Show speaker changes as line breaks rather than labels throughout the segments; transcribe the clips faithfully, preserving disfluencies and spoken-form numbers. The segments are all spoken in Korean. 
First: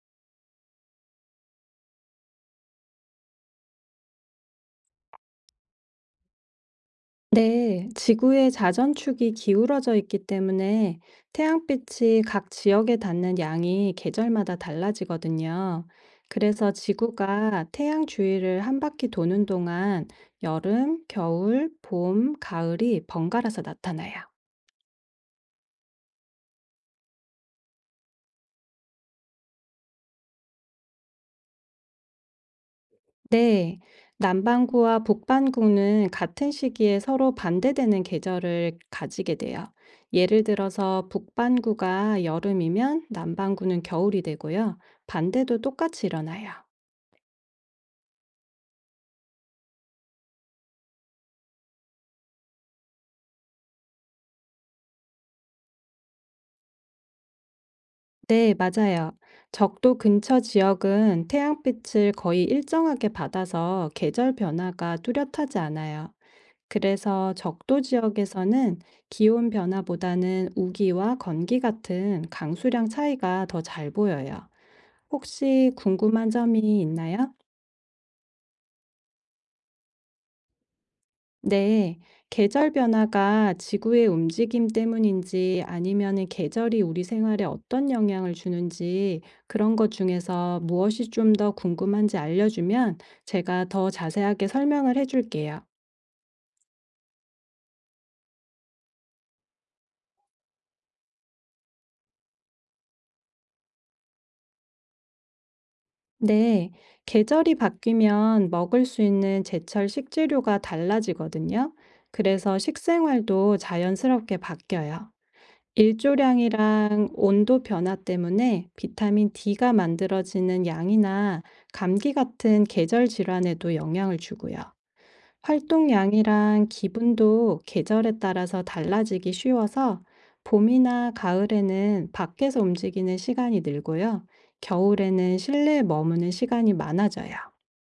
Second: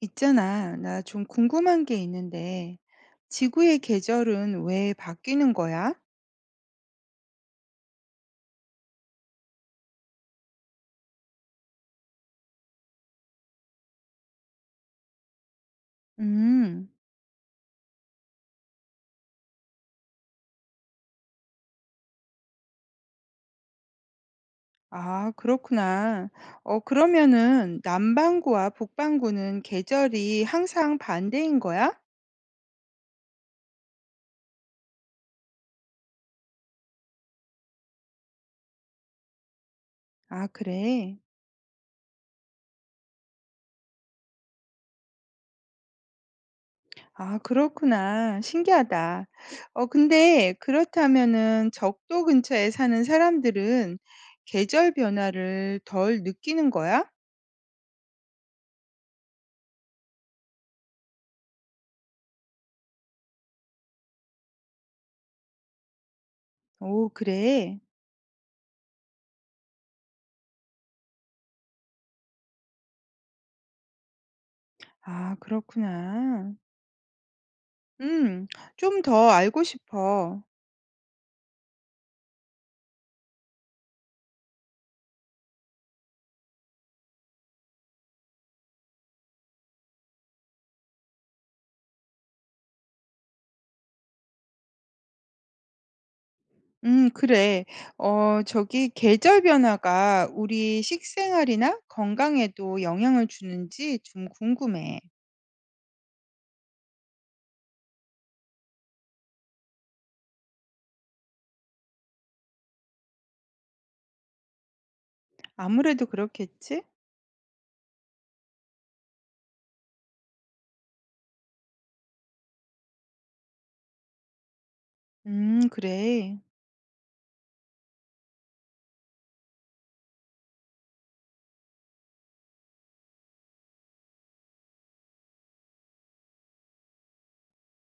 있잖아, 나 좀 궁금한 게 있는데, 지구의 계절은 왜 바뀌는 거야?
네, 지구의 자전축이 기울어져 있기 때문에 태양빛이 각 지역에 닿는 양이 계절마다 달라지거든요. 그래서
음,
지구가 태양 주위를 한 바퀴 도는 동안 여름, 겨울, 봄, 가을이 번갈아서 나타나요.
아, 그렇구나. 어, 그러면은 남반구와 북반구는 계절이 항상 반대인 거야?
네, 남반구와 북반구는 같은 시기에 서로 반대되는 계절을 가지게 돼요. 예를
아,
들어서
그래.
북반구가 여름이면 남반구는 겨울이 되고요. 반대도 똑같이 일어나요.
아, 그렇구나. 신기하다. 어, 근데 그렇다면은 적도 근처에 사는 사람들은 계절 변화를 덜 느끼는 거야?
네, 맞아요. 적도 근처 지역은 태양빛을 거의 일정하게 받아서 계절 변화가 뚜렷하지 않아요.
오,
그래서
그래.
적도 지역에서는 기온 변화보다는 우기와 건기 같은 강수량 차이가 더 잘 보여요.
아,
혹시 궁금한
그렇구나.
점이 있나요?
음. 좀 더 알고 싶어.
네, 계절 변화가 지구의 움직임 때문인지 아니면은 계절이 우리 생활에 어떤 영향을 주는지 그런 것 중에서 무엇이 좀 더 궁금한지 알려주면 제가 더 자세하게 설명을 해줄게요.
음 그래. 어 저기 계절 변화가 우리 식생활이나 건강에도 영향을 주는지 좀 궁금해.
네, 계절이 바뀌면 먹을 수 있는 제철 식재료가 달라지거든요. 그래서 식생활도 자연스럽게 바뀌어요.
아무래도 그렇겠지?
일조량이랑 온도 변화 때문에 비타민 D가 만들어지는 양이나 감기 같은 계절 질환에도 영향을 주고요.
음 그래.
활동량이랑 기분도 계절에 따라서 달라지기 쉬워서 봄이나 가을에는 밖에서 움직이는 시간이 늘고요. 겨울에는 실내에 머무는 시간이 많아져요.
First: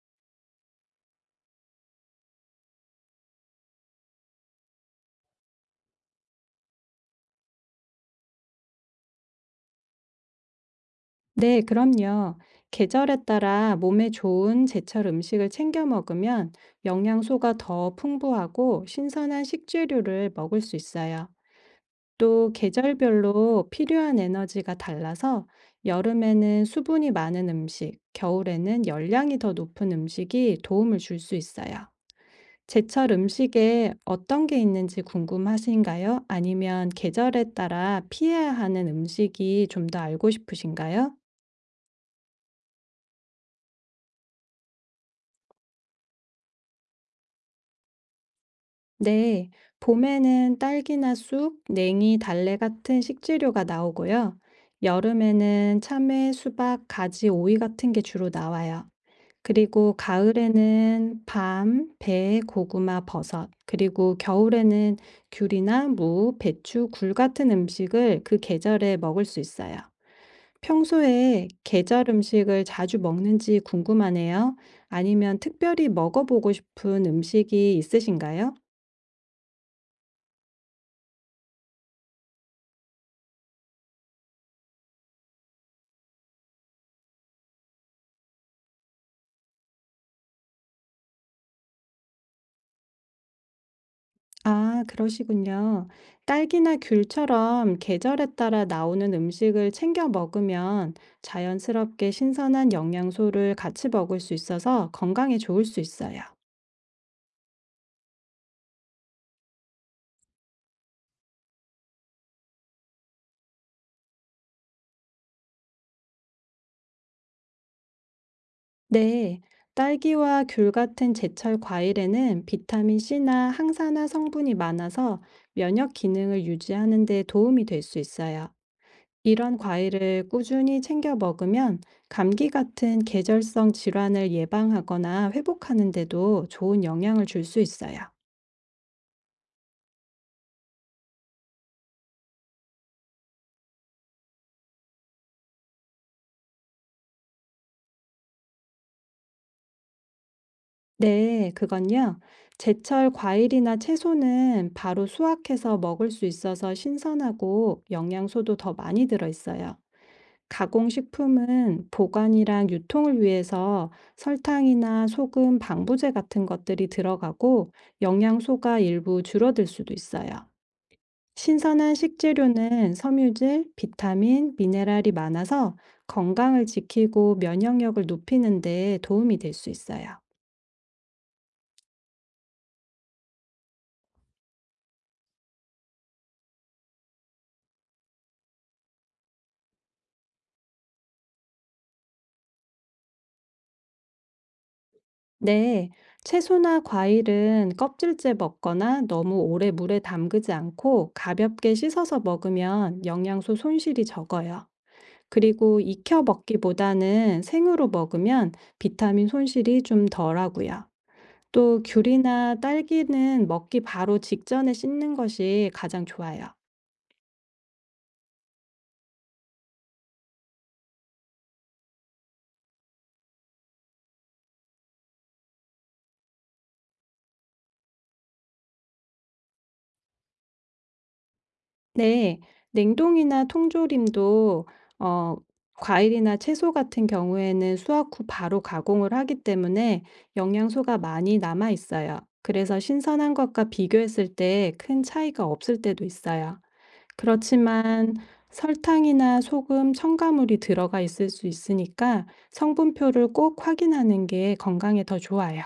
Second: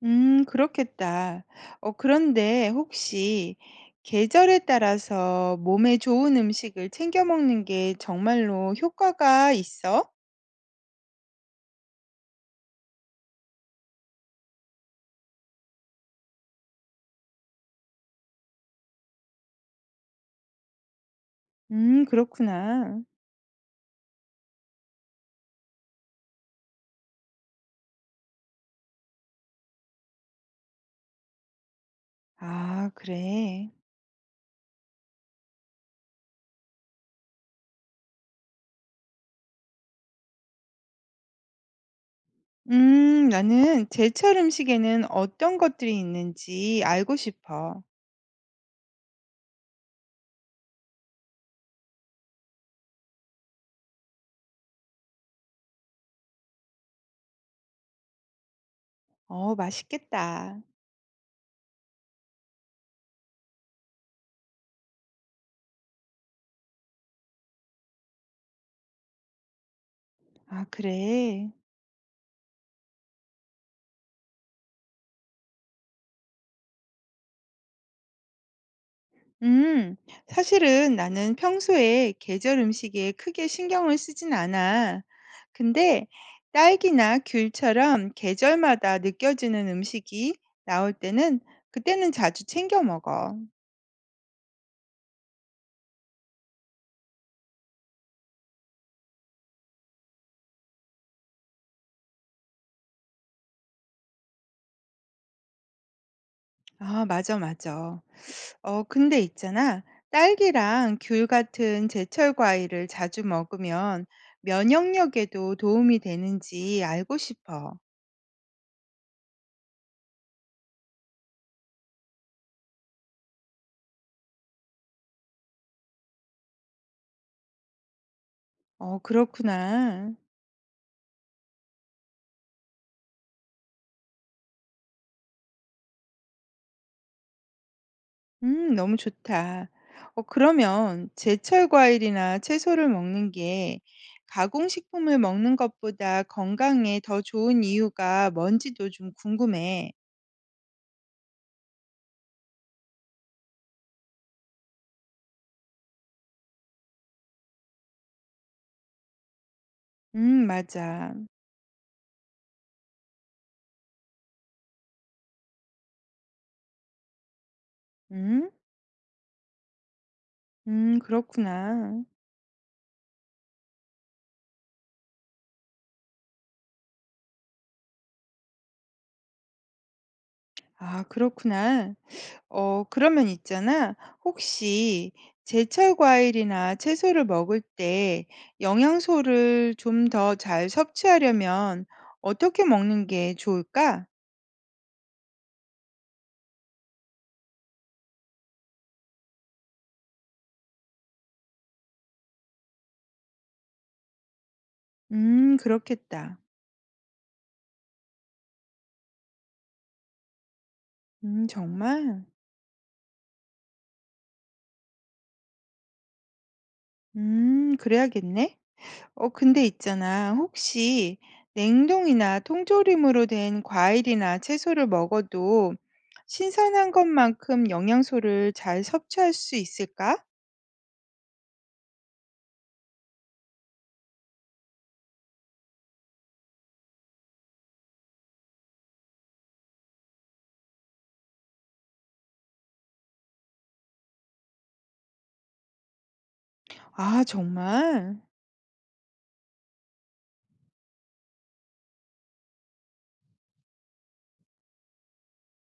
음 그렇겠다. 어 그런데 혹시 계절에 따라서 몸에 좋은 음식을 챙겨 먹는 게 정말로 효과가 있어?
네, 그럼요. 계절에 따라 몸에 좋은 제철 음식을 챙겨 먹으면 영양소가 더 풍부하고 신선한 식재료를 먹을 수 있어요.
음
또
그렇구나.
계절별로 필요한 에너지가 달라서 여름에는 수분이 많은 음식, 겨울에는 열량이 더 높은 음식이 도움을 줄 수 있어요.
아
제철
그래.
음식에 어떤 게 있는지 궁금하신가요? 아니면 계절에 따라 피해야 하는 음식이 좀 더 알고 싶으신가요?
음, 나는 제철 음식에는 어떤 것들이 있는지 알고 싶어.
네, 봄에는 딸기나 쑥, 냉이, 달래 같은 식재료가 나오고요. 여름에는 참외, 수박, 가지, 오이 같은 게 주로 나와요.
어,
그리고
맛있겠다.
가을에는 밤, 배, 고구마, 버섯, 그리고 겨울에는 귤이나 무, 배추, 굴 같은 음식을 그 계절에 먹을 수 있어요.
아,
평소에
그래.
계절 음식을 자주 먹는지 궁금하네요. 아니면 특별히 먹어보고 싶은 음식이 있으신가요?
음, 사실은 나는 평소에 계절 음식에 크게 신경을 쓰진 않아. 근데 딸기나 귤처럼 계절마다 느껴지는 음식이 나올 때는 그때는 자주 챙겨 먹어.
아, 그러시군요. 딸기나 귤처럼 계절에 따라 나오는 음식을 챙겨 먹으면 자연스럽게 신선한 영양소를 같이 먹을 수 있어서 건강에 좋을 수 있어요.
아, 맞아, 맞아. 어, 근데 있잖아. 딸기랑 귤 같은 제철 과일을 자주 먹으면 면역력에도 도움이 되는지 알고 싶어.
네, 딸기와 귤 같은 제철 과일에는 비타민 C나 항산화 성분이 많아서 면역 기능을 유지하는 데 도움이 될 수 있어요.
어,
이런
그렇구나.
과일을 꾸준히 챙겨 먹으면 감기 같은 계절성 질환을 예방하거나 회복하는 데도 좋은 영향을 줄 수 있어요.
음, 너무 좋다. 어, 그러면 제철 과일이나 채소를 먹는 게 가공식품을 먹는 것보다 건강에 더 좋은 이유가 뭔지도 좀 궁금해.
네, 그건요. 제철 과일이나 채소는 바로 수확해서 먹을 수 있어서 신선하고 영양소도 더 많이 들어있어요.
음, 맞아.
가공식품은 보관이랑 유통을 위해서 설탕이나 소금, 방부제 같은 것들이 들어가고
음,
영양소가 일부 줄어들 수도 있어요.
음,
신선한
그렇구나.
식재료는 섬유질, 비타민, 미네랄이 많아서 건강을 지키고 면역력을 높이는 데 도움이 될 수 있어요.
아, 그렇구나. 어, 그러면 있잖아. 혹시 제철 과일이나 채소를 먹을 때 영양소를 좀 더 잘 섭취하려면 어떻게 먹는 게 좋을까?
네, 채소나 과일은 껍질째 먹거나 너무 오래 물에 담그지 않고 가볍게 씻어서 먹으면 영양소 손실이 적어요.
음,
그리고 익혀
그렇겠다.
먹기보다는 생으로 먹으면 비타민 손실이 좀 덜하고요.
음,
또
정말?
귤이나 딸기는 먹기 바로 직전에 씻는 것이 가장 좋아요.
음, 그래야겠네. 어, 근데 있잖아. 혹시 냉동이나 통조림으로 된 과일이나 채소를 먹어도 신선한 것만큼 영양소를 잘 섭취할 수 있을까?
네. 냉동이나 통조림도 어 과일이나 채소 같은 경우에는 수확 후 바로 가공을 하기 때문에 영양소가 많이 남아 있어요. 그래서 신선한 것과 비교했을 때 큰 차이가 없을 때도 있어요.
아,
그렇지만
정말?
설탕이나 소금, 첨가물이 들어가 있을 수 있으니까 성분표를 꼭 확인하는 게 건강에 더 좋아요.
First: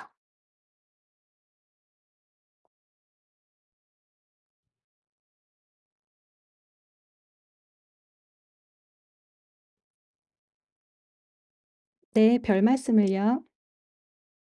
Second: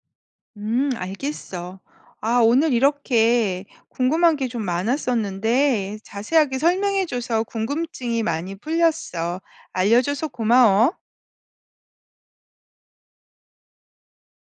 음, 알겠어. 아, 오늘 이렇게 궁금한 게 좀 많았었는데 자세하게 설명해줘서 궁금증이 많이 풀렸어. 알려줘서 고마워.
네, 별 말씀을요.